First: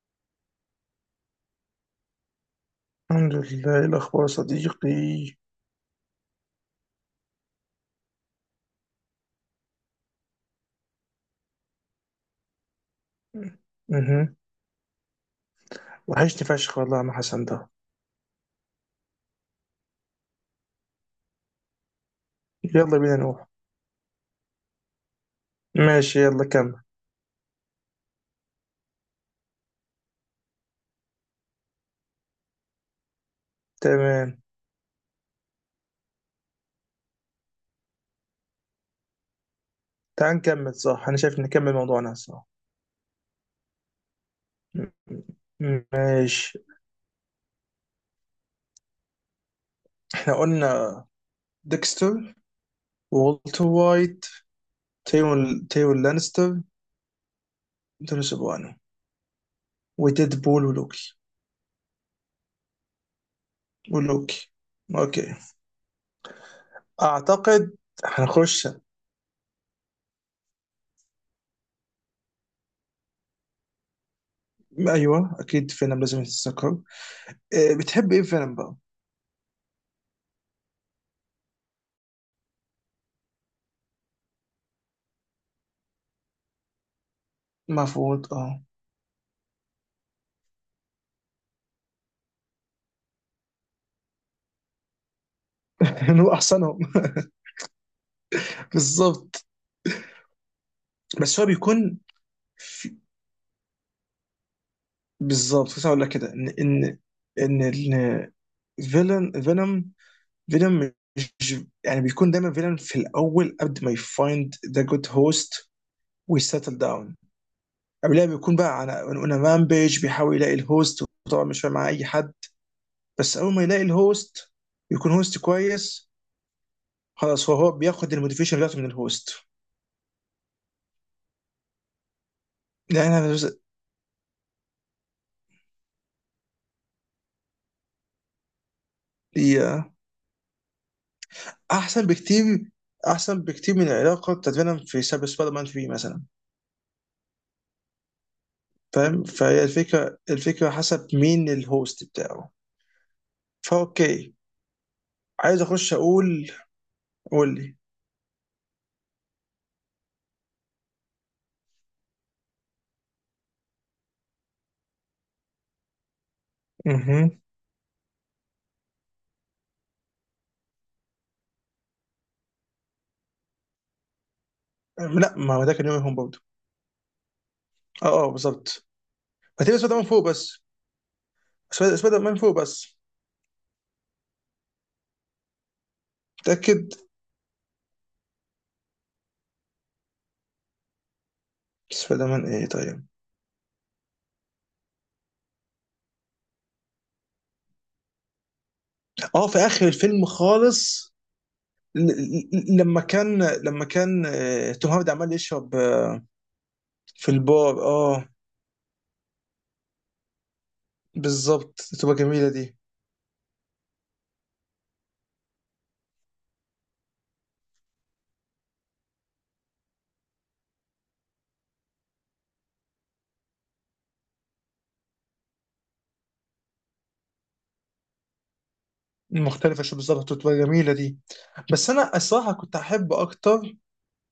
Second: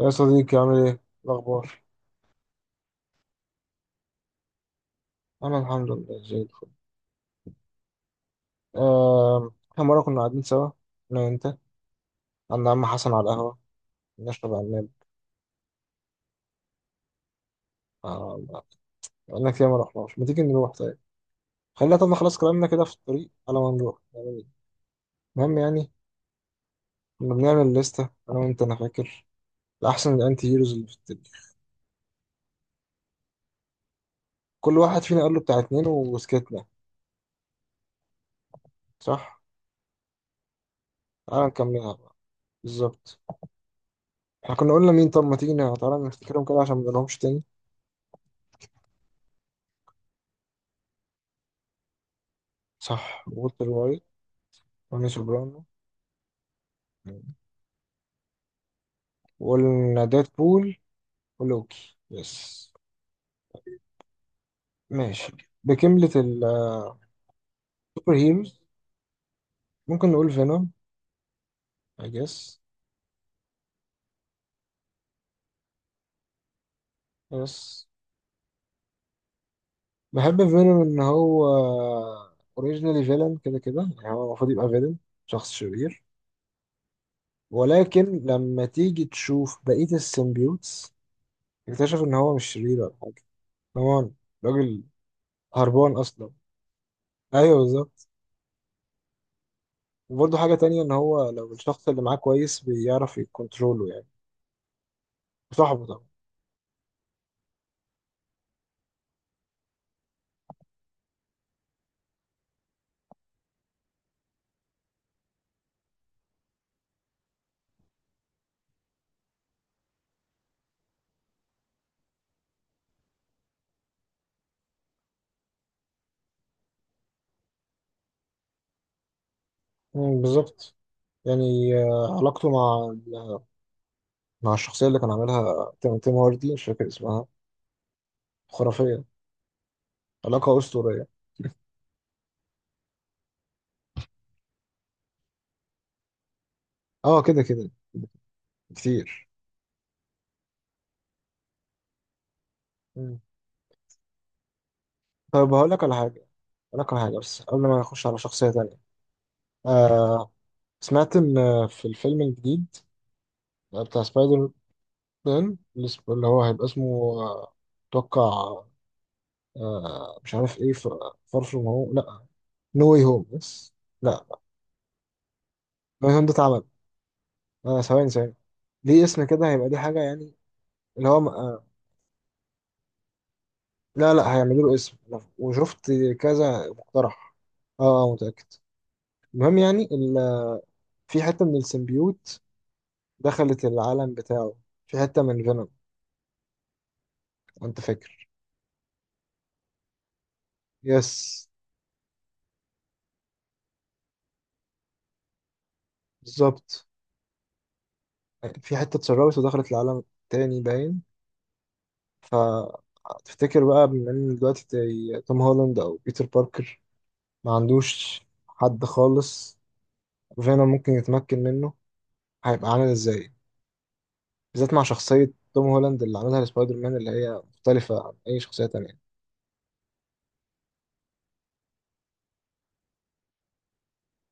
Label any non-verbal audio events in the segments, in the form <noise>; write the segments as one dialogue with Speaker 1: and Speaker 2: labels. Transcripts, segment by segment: Speaker 1: يا صديقي عامل ايه؟ الأخبار؟
Speaker 2: الحمد لله، إيه الأخبار يا صديقي؟
Speaker 1: أنا الحمد لله زي الفل. إحنا مرة كنا قاعدين سوا أنا وأنت عند عم حسن على القهوة
Speaker 2: مهم.
Speaker 1: نشرب عناب.
Speaker 2: وحشني فشخ والله يا عم حسن ده.
Speaker 1: آه، بقالنا كتير ما رحناش، ما تيجي نروح طيب؟ خلينا طب نخلص كلامنا كده في
Speaker 2: يلا بينا
Speaker 1: الطريق
Speaker 2: نروح.
Speaker 1: على ما نروح، يعني المهم يعني
Speaker 2: ماشي يلا كمل.
Speaker 1: كنا بنعمل لستة أنا وأنت، أنا فاكر لأحسن الأنتي هيروز اللي في التاريخ،
Speaker 2: تمام.
Speaker 1: كل واحد فينا قال له بتاع اتنين وسكتنا، صح؟
Speaker 2: تعال نكمل، صح؟ أنا شايف
Speaker 1: تعالى
Speaker 2: نكمل
Speaker 1: نكملها بقى.
Speaker 2: موضوعنا صح.
Speaker 1: بالظبط، إحنا كنا
Speaker 2: م-
Speaker 1: قلنا مين، طب ما تيجي تعالى نفتكرهم
Speaker 2: ماشي.
Speaker 1: كده عشان ما نقولهمش تاني.
Speaker 2: احنا قلنا ديكستر،
Speaker 1: صح،
Speaker 2: وولتر
Speaker 1: وولتر وايت،
Speaker 2: وايت،
Speaker 1: رامي سوبرانو.
Speaker 2: تيون لانستر، دون سوبرانو،
Speaker 1: وقلنا
Speaker 2: وديد بول
Speaker 1: بول
Speaker 2: ولوكي.
Speaker 1: ولوكي، يس.
Speaker 2: ولوكي.
Speaker 1: ماشي،
Speaker 2: اوكي.
Speaker 1: بكملة السوبر
Speaker 2: اعتقد
Speaker 1: هيروز.
Speaker 2: هنخش.
Speaker 1: ممكن نقول فينوم، I guess.
Speaker 2: ايوه اكيد فينم لازم يتذكر.
Speaker 1: يس.
Speaker 2: إيه، بتحب ايه فينم بقى؟
Speaker 1: بحب فينوم إن هو اوريجينالي فيلن كده كده، يعني هو المفروض يبقى فيلن، شخص شرير، ولكن
Speaker 2: المفروض اه.
Speaker 1: لما تيجي تشوف بقية السيمبيوتس اكتشف إن هو مش شرير ولا حاجة. كمان راجل هربان
Speaker 2: <laughs>
Speaker 1: أصلا.
Speaker 2: هو احسنهم <laughs>
Speaker 1: أيوه، بالظبط.
Speaker 2: بالظبط.
Speaker 1: وبرضه حاجة تانية إن هو
Speaker 2: بس هو
Speaker 1: لو الشخص
Speaker 2: بيكون
Speaker 1: اللي معاه كويس
Speaker 2: في-
Speaker 1: بيعرف يكونترولو، يعني
Speaker 2: بالظبط
Speaker 1: صاحبه
Speaker 2: كنت هقول
Speaker 1: طبعا.
Speaker 2: لك كده ان ان ال- فيلن فينوم. فينوم مش يعني بيكون دايما فيلن في الاول قبل ما يفايند ذا جود هوست ويسيتل داون. قبلها بيكون بقى على اون رامبيج بيحاول يلاقي الهوست، وطبعا مش فاهم مع اي حد. بس اول ما يلاقي الهوست يكون هوست كويس، خلاص. هو بياخد الموتيفيشن بتاعته من الهوست
Speaker 1: مم، بالظبط. يعني علاقته مع
Speaker 2: يعني.
Speaker 1: الشخصية اللي كان عاملها تيم هاردي، مش فاكر اسمها، خرافية، علاقة أسطورية.
Speaker 2: احسن بكتير. احسن بكتير من العلاقه بتاعت فينوم في سبايدر مان 3 مثلا.
Speaker 1: اه كده كده
Speaker 2: فاهم؟
Speaker 1: كتير.
Speaker 2: فهي الفكره حسب مين الهوست بتاعه.
Speaker 1: مم.
Speaker 2: فاوكي،
Speaker 1: طيب
Speaker 2: عايز
Speaker 1: هقول لك
Speaker 2: اخش
Speaker 1: على حاجة،
Speaker 2: اقول.
Speaker 1: بس
Speaker 2: قول
Speaker 1: قبل
Speaker 2: لي.
Speaker 1: ما نخش على شخصية تانية. آه سمعت إن في الفيلم الجديد بتاع سبايدر مان اللي هو هيبقى اسمه
Speaker 2: مهم.
Speaker 1: آه، أتوقع مش عارف إيه، فار فروم هوم؟ لأ، نو واي هوم. بس لأ،
Speaker 2: لا، ما هو ده كان يوم
Speaker 1: نو واي
Speaker 2: هوم
Speaker 1: هوم ده
Speaker 2: برضه.
Speaker 1: اتعمل. ثواني
Speaker 2: اه اه
Speaker 1: ثواني،
Speaker 2: بالظبط.
Speaker 1: ليه اسم كده، هيبقى ليه
Speaker 2: هتبقى سبايدر
Speaker 1: حاجة
Speaker 2: مان فوق
Speaker 1: يعني.
Speaker 2: بس.
Speaker 1: اللي هو
Speaker 2: سبايدر مان فوق بس.
Speaker 1: لا لا هيعملوا له اسم، وشفت كذا
Speaker 2: متاكد؟
Speaker 1: مقترح. اه متأكد. المهم يعني في حتة من
Speaker 2: سبايدر
Speaker 1: السيمبيوت
Speaker 2: مان ايه طيب؟
Speaker 1: دخلت العالم بتاعه، في حتة من فينوم، انت فاكر؟
Speaker 2: اه في اخر الفيلم
Speaker 1: يس.
Speaker 2: خالص. لما كان توم هاردي عمال يشرب،
Speaker 1: بالظبط.
Speaker 2: في البار اه.
Speaker 1: في حتة اتسربت ودخلت العالم تاني، باين.
Speaker 2: بالظبط، تبقى جميله دي.
Speaker 1: فتفتكر بقى، بما ان دلوقتي زي توم هولاند او بيتر باركر ما عندوش حد خالص، فينوم ممكن يتمكن منه، هيبقى عامل ازاي؟ بالذات مع شخصية توم هولاند اللي عملها لسبايدر مان اللي هي مختلفة عن أي شخصية تانية.
Speaker 2: مختلفة شو بالظبط، وتبقى جميلة دي. بس أنا الصراحة كنت أحب أكتر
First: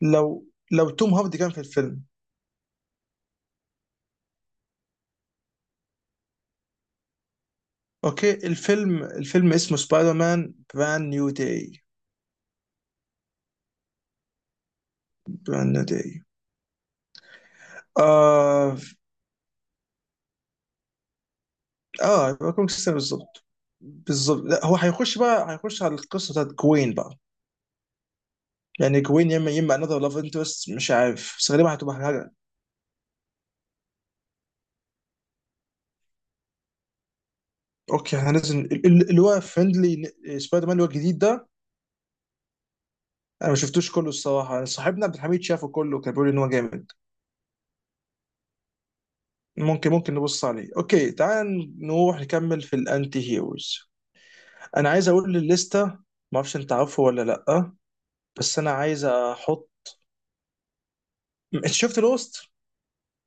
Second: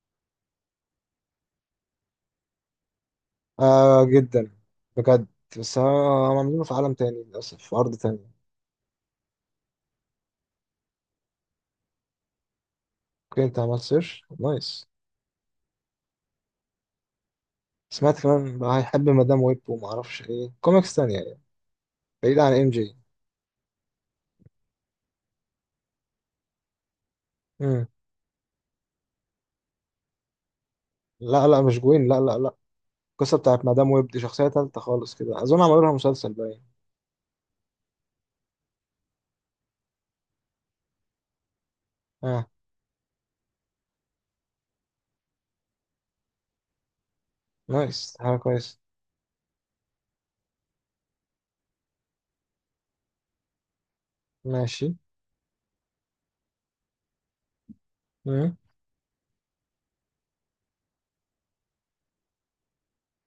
Speaker 2: لو لو توم هاردي كان في الفيلم.
Speaker 1: آه جدا، بجد. بس أنا عاملينه في عالم تاني للاسف، في ارض
Speaker 2: أوكي،
Speaker 1: تانية.
Speaker 2: الفيلم اسمه سبايدر مان براند نيو داي.
Speaker 1: اوكي، انت عملت سيرش، نايس.
Speaker 2: براند نيو داي.
Speaker 1: سمعت كمان بقى
Speaker 2: آه.
Speaker 1: هيحب مدام ويب وما اعرفش ايه كوميكس تانية يعني،
Speaker 2: آه،
Speaker 1: بعيد
Speaker 2: يبقى
Speaker 1: عن
Speaker 2: كون
Speaker 1: ام
Speaker 2: سيستم
Speaker 1: جي.
Speaker 2: بالظبط. بالظبط، لا هو هيخش بقى، هيخش على القصة بتاعت جوين بقى.
Speaker 1: مم.
Speaker 2: يعني جوين يا إما، يا إما another لاف انترست مش عارف،
Speaker 1: لا
Speaker 2: بس
Speaker 1: لا،
Speaker 2: غالبا
Speaker 1: مش
Speaker 2: هتبقى
Speaker 1: جوين، لا
Speaker 2: حاجة.
Speaker 1: لا لا. القصة بتاعت مدام ويب دي شخصية تالتة خالص كده، أظن عملوا لها مسلسل، باين.
Speaker 2: أوكي، احنا لازم اللي هو فريندلي سبايدر مان، اللي هو الجديد ده.
Speaker 1: اه،
Speaker 2: أنا ما شفتوش كله الصراحة، صاحبنا عبد الحميد شافه كله، كان بيقول إن هو جامد.
Speaker 1: نايس، حاجة كويس.
Speaker 2: ممكن نبص عليه. اوكي، تعال نروح نكمل في الانتي هيروز.
Speaker 1: ماشي.
Speaker 2: انا عايز اقول للستة، ما اعرفش انت عارفه ولا لا،
Speaker 1: مم.
Speaker 2: بس انا عايز احط. انت شفت لوست؟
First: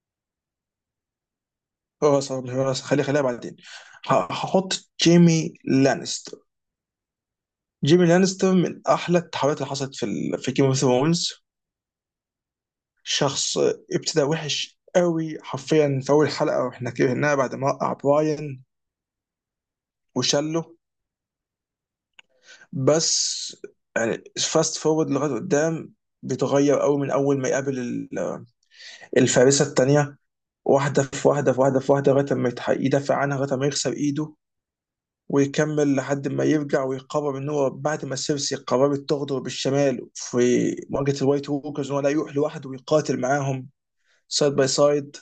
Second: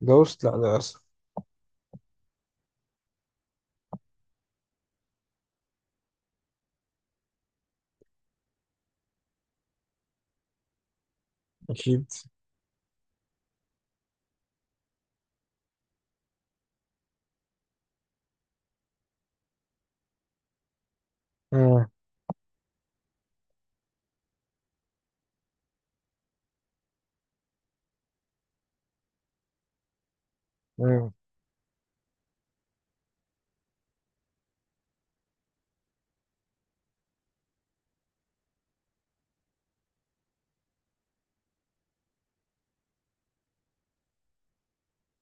Speaker 1: جوست، لا للأسف.
Speaker 2: اه صح. خليها بعدين. هحط جيمي لانستر. جيمي لانستر من احلى التحولات اللي حصلت في جيم اوف ثرونز.
Speaker 1: أكيد.
Speaker 2: شخص ابتدى وحش قوي، حرفيا في اول حلقه، واحنا كرهناه بعد ما وقع براين وشله.
Speaker 1: مم.
Speaker 2: بس يعني فاست فورورد لغايه قدام، بيتغير قوي من اول ما يقابل الفارسه الثانيه، واحده
Speaker 1: مم.
Speaker 2: في واحده في واحده في واحده لغايه ما يدافع عنها لغايه ما يكسر ايده، ويكمل لحد ما يرجع ويقرر ان هو بعد ما سيرسي قررت تغدر بالشمال في مواجهه الوايت ووكرز، هو لا، يروح لوحده ويقاتل معاهم سايد باي سايد،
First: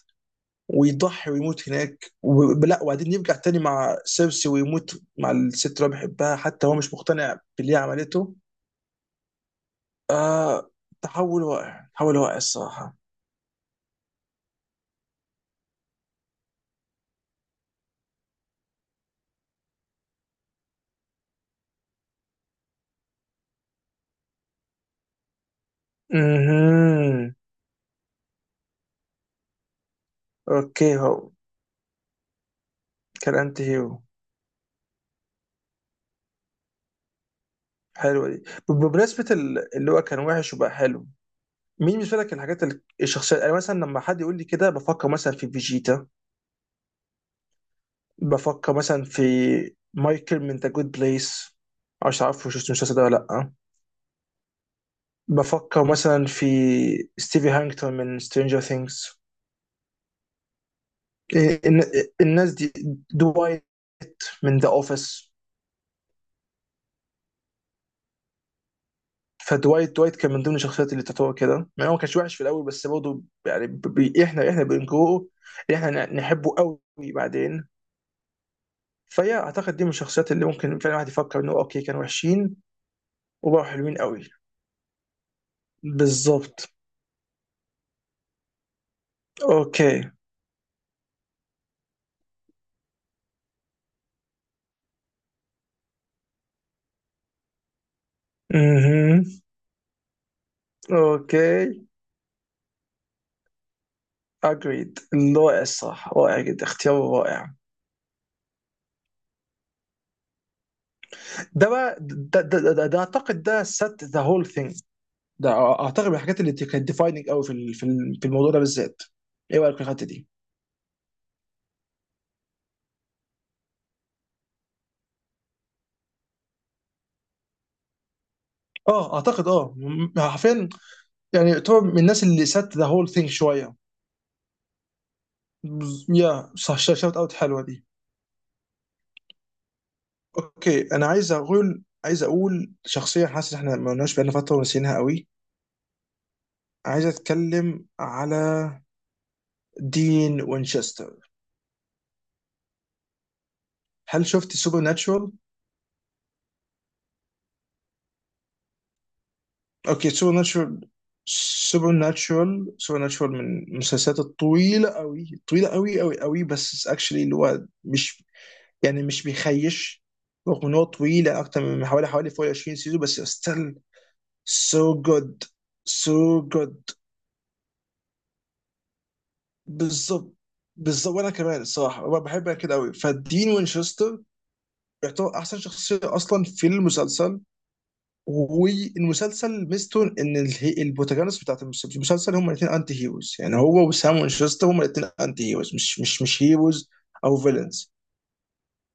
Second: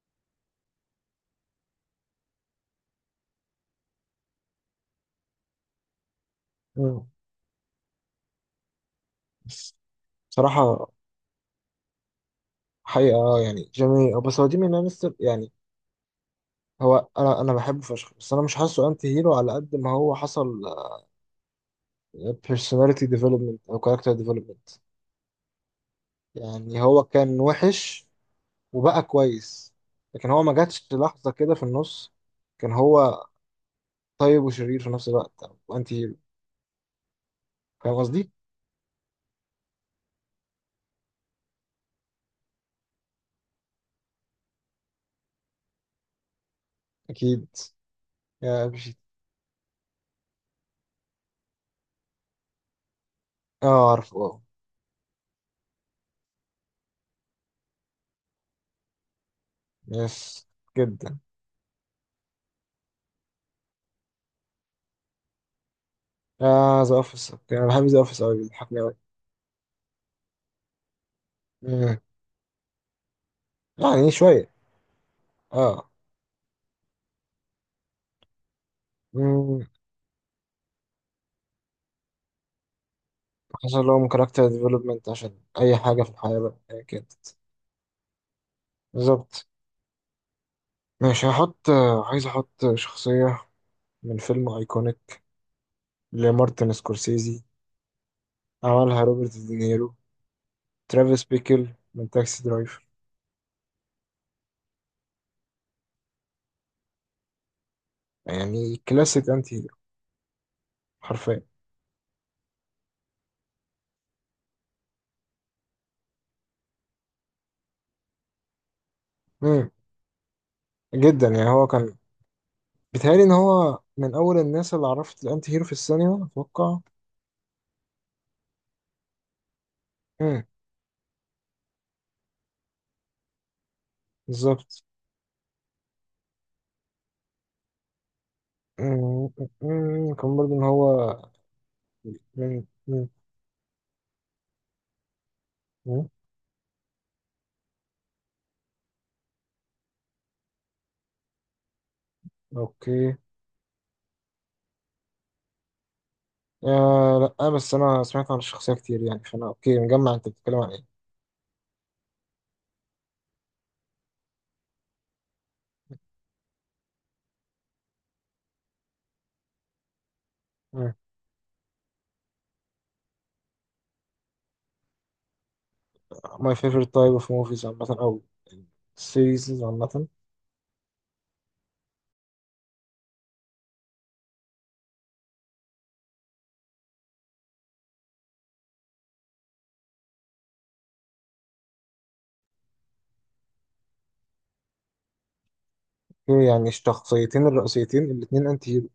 Speaker 2: ويضحي ويموت هناك. و- لا، وبعدين يرجع تاني مع سيرسي ويموت مع الست اللي هو بيحبها، حتى هو مش
Speaker 1: مم.
Speaker 2: مقتنع باللي هي عملته.
Speaker 1: بس
Speaker 2: آه.
Speaker 1: بصراحة،
Speaker 2: تحول واقع الصراحة.
Speaker 1: حقيقة يعني جميل، بس هو جيمي لانستر يعني. هو انا، بحبه فشخ، بس انا مش حاسه انتي هيرو على قد ما هو حصل personality development او character development. يعني هو
Speaker 2: امم.
Speaker 1: كان وحش وبقى كويس، لكن هو ما جاتش
Speaker 2: اوكي
Speaker 1: لحظة
Speaker 2: هو
Speaker 1: كده في النص كان هو
Speaker 2: كان انت هيرو.
Speaker 1: طيب وشرير في نفس الوقت او انتي هيرو، فاهم
Speaker 2: حلوة
Speaker 1: قصدي؟
Speaker 2: دي. بمناسبة اللي هو كان وحش وبقى حلو، مين بالنسبة لك الحاجات الشخصية؟ يعني مثلا لما حد يقول لي كده بفكر مثلا في فيجيتا.
Speaker 1: اكيد. يا
Speaker 2: بفكر
Speaker 1: بشي.
Speaker 2: مثلا في مايكل من ذا جود بليس، مش عارف شفت المسلسل ده ولا لأ.
Speaker 1: اه، عارفه، اه.
Speaker 2: بفكر مثلا في ستيفي هانكتون من سترينجر ثينجز.
Speaker 1: يس، جدا.
Speaker 2: الناس دي. دوايت من ذا اوفيس.
Speaker 1: اه، ذا اوفيس، انا بحب ذا اوفيس قوي، بيضحكني قوي.
Speaker 2: فدوايت. دوايت كان من ضمن الشخصيات اللي تعتبر كده، يعني هو ما كانش وحش في الاول، بس برضه يعني
Speaker 1: يعني شوية،
Speaker 2: احنا بنجوه،
Speaker 1: اه.
Speaker 2: احنا نحبه قوي بعدين. فهي اعتقد دي من الشخصيات اللي ممكن فعلا الواحد يفكر انه اوكي، كانوا وحشين وبقوا
Speaker 1: حصل
Speaker 2: حلوين
Speaker 1: لهم
Speaker 2: قوي.
Speaker 1: كاركتر ديفلوبمنت، عشان أي حاجة في الحياة بقى
Speaker 2: بالظبط.
Speaker 1: هي كده. بالظبط.
Speaker 2: اوكي.
Speaker 1: ماشي، هحط، عايز أحط شخصية من فيلم أيكونيك لمارتن سكورسيزي، عملها
Speaker 2: اها.
Speaker 1: روبرت دينيرو، ترافيس
Speaker 2: اوكي.
Speaker 1: بيكل من تاكسي درايفر.
Speaker 2: اجريد. رائع الصراحه، رائع جدا، اختيار رائع.
Speaker 1: يعني كلاسيك أنتي هيرو، حرفيا.
Speaker 2: ده بقى ده اعتقد ده set the whole thing. ده اعتقد من الحاجات اللي كانت defining قوي في الموضوع ده بالذات. ايه
Speaker 1: مم.
Speaker 2: رايك في الحته دي؟
Speaker 1: جدا. يعني هو كان بيتهيألي إن هو من أول الناس اللي عرفت الأنتي هيرو في السينما، أتوقع.
Speaker 2: اه اعتقد اه،
Speaker 1: مم.
Speaker 2: حرفيا يعني، يعتبر من الناس اللي سات ذا هول ثينج شويه.
Speaker 1: بالظبط.
Speaker 2: يا صح، شوت اوت حلوه دي.
Speaker 1: مم. مم. كان برضه إن
Speaker 2: اوكي، انا
Speaker 1: هو
Speaker 2: عايز
Speaker 1: من
Speaker 2: اقول
Speaker 1: مم.
Speaker 2: شخصيه حاسس إن احنا ما قلناش بقالنا فتره ونسيناها قوي.
Speaker 1: مم.
Speaker 2: عايز اتكلم على دين وينشستر.
Speaker 1: أوكي.
Speaker 2: هل شفت سوبر ناتشورال؟
Speaker 1: آه لا، بس انا سمعت عن الشخصيه كتير يعني، فانا اوكي،
Speaker 2: اوكي،
Speaker 1: مجمع انت
Speaker 2: سوبر
Speaker 1: بتتكلم عن
Speaker 2: ناتشورال.
Speaker 1: ايه.
Speaker 2: سوبر ناتشورال من المسلسلات الطويله قوي، طويله قوي قوي، بس اكشلي اللي هو مش يعني مش بيخيش، رغم ان هو
Speaker 1: مم.
Speaker 2: طويله اكتر من حوالي فوق 20 سيزون، بس ستيل سو جود. سو
Speaker 1: ماي
Speaker 2: جود.
Speaker 1: فيفورت تايب اوف موفيز عامه، او سيريز عامه.
Speaker 2: بالظبط. بالظبط، وانا كمان الصراحه أنا بحبها كده قوي. فدين وينشستر يعتبر احسن شخصيه اصلا في المسلسل، والمسلسل ميزته ان البروتاغونست بتاعت المسلسل هم الاثنين انتي هيروز، يعني هو وسام وينشستر هم الاثنين انتي هيروز، مش
Speaker 1: هي يعني
Speaker 2: هيروز او
Speaker 1: الشخصيتين
Speaker 2: فيلنز.
Speaker 1: الرئيسيتين الاثنين انتي هيرو.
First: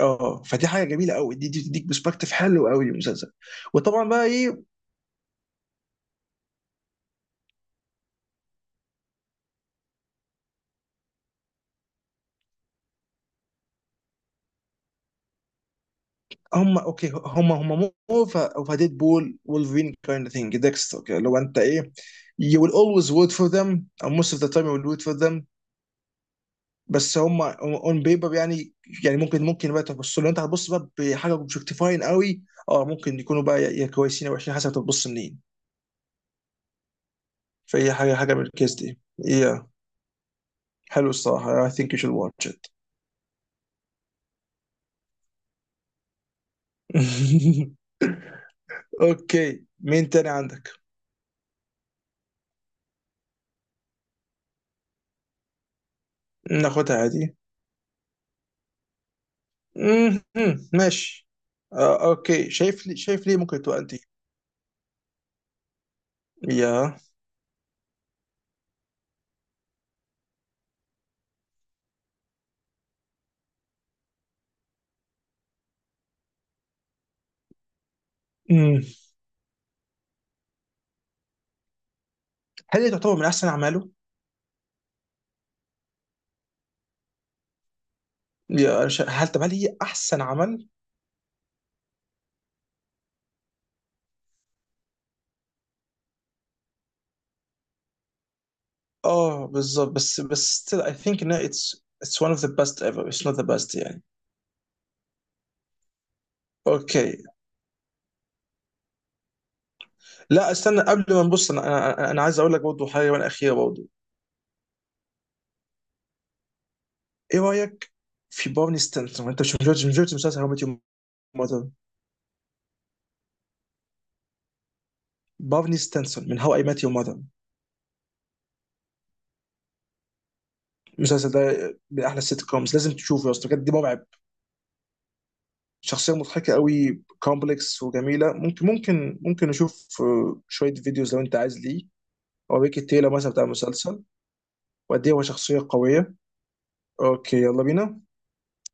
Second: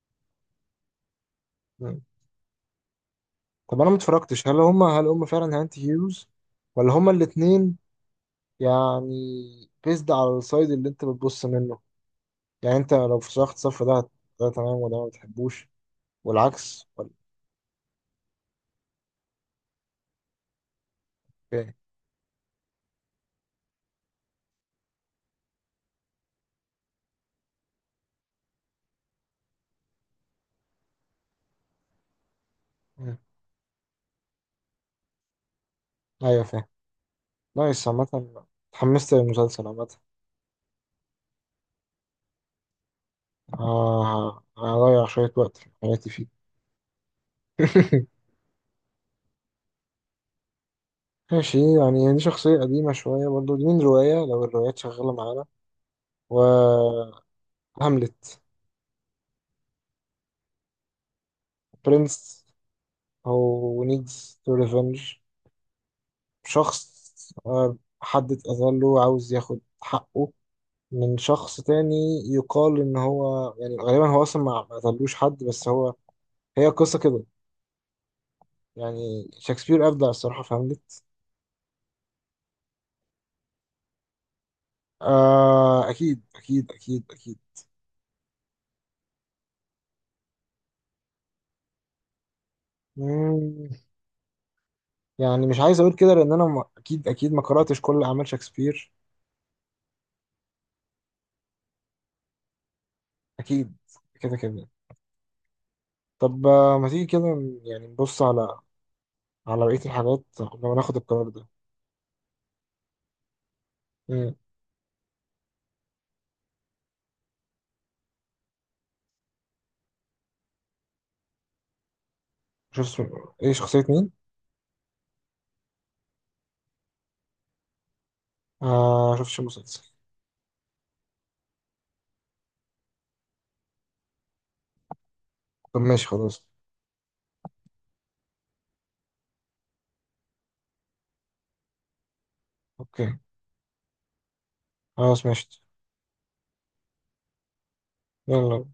Speaker 2: اه فدي حاجه جميله قوي، دي تديك
Speaker 1: مم.
Speaker 2: برسبكتيف حلو قوي للمسلسل.
Speaker 1: طب انا ما
Speaker 2: وطبعا بقى
Speaker 1: اتفرجتش،
Speaker 2: ايه،
Speaker 1: هل هم فعلا انتي هيروز ولا هم الاثنين يعني بيزد على السايد اللي انت بتبص منه؟ يعني انت لو في شخص الصف ده ده تمام، وده ما بتحبوش،
Speaker 2: هم
Speaker 1: والعكس ولا
Speaker 2: اوكي، هم مو اوف ديد بول وولفرين كايند ثينج، ديكستر كده. لو انت
Speaker 1: ايه؟
Speaker 2: ايه، you will always root for them, or most of the time you will root for them. بس هم on paper يعني، يعني ممكن، بقى تبص لو انت هتبص بقى بحاجه اوبجكتيفاين قوي، اه
Speaker 1: مم.
Speaker 2: ممكن يكونوا بقى يا كويسين او وحشين حسب تبص منين.
Speaker 1: ايوه، فاهم. نايس
Speaker 2: فهي
Speaker 1: عامه.
Speaker 2: حاجه من الكيس دي.
Speaker 1: اتحمست للمسلسل
Speaker 2: yeah.
Speaker 1: عامه.
Speaker 2: حلو الصراحه، I think you should watch it.
Speaker 1: آه، هضيع شوية وقت في حياتي فيه.
Speaker 2: <laughs>
Speaker 1: <laughs>
Speaker 2: اوكي مين تاني عندك؟
Speaker 1: ماشي. يعني دي شخصية قديمة شوية برضو، دي من رواية لو الروايات شغالة معانا،
Speaker 2: ناخدها
Speaker 1: وهاملت.
Speaker 2: عادي. مهم. ماشي.
Speaker 1: برنس.
Speaker 2: اوكي، شايف لي، شايف ليه ممكن تبقى
Speaker 1: هو
Speaker 2: انت.
Speaker 1: needs to revenge، شخص
Speaker 2: يا.
Speaker 1: حد اتأذى له، عاوز ياخد حقه من شخص تاني. يقال إن هو يعني غالبا هو أصلا ما قتلوش حد، بس هو، هي قصة كده.
Speaker 2: مم.
Speaker 1: يعني شكسبير أبدع الصراحة في هاملت.
Speaker 2: هل هي تعتبر من احسن اعماله؟
Speaker 1: آه، أكيد أكيد أكيد.
Speaker 2: يا أنا هل طب هل هي احسن عمل؟
Speaker 1: أكيد، يعني مش عايز اقول كده لان انا اكيد اكيد ما قراتش كل اعمال شكسبير.
Speaker 2: اه بالظبط، بس بس still I think ان it's one of the best ever, it's not the
Speaker 1: اكيد،
Speaker 2: best يعني.
Speaker 1: كده كده. طب ما تيجي
Speaker 2: اوكي.
Speaker 1: كده يعني نبص على بقيه الحاجات
Speaker 2: لا
Speaker 1: لما
Speaker 2: استنى
Speaker 1: ناخد
Speaker 2: قبل ما
Speaker 1: القرار ده.
Speaker 2: نبص انا. أنا عايز اقول لك برضه حاجه وانا اخيره برضه.
Speaker 1: امم
Speaker 2: ايه رايك في بارني ستانسون؟ انت مش مسلسل هاو ميت يور ماذر؟
Speaker 1: شوف اسم- ايه شخصيه مين؟
Speaker 2: بارني ستانسون من هاو اي مات يور ماذر.
Speaker 1: آه شوفش المسلسل.
Speaker 2: المسلسل ده من احلى السيت كومز، لازم تشوفه يا اسطى، بجد مرعب.
Speaker 1: طب ماشي،
Speaker 2: شخصية
Speaker 1: خلاص.
Speaker 2: مضحكة قوي، كومبلكس وجميلة. ممكن ممكن نشوف شوية فيديوز لو انت عايز ليه، او ريكي تايلر
Speaker 1: اوكي،
Speaker 2: مثلا بتاع المسلسل، وقد ايه هو
Speaker 1: خلاص، ماشي،
Speaker 2: شخصية قوية. اوكي يلا بينا.
Speaker 1: يلا.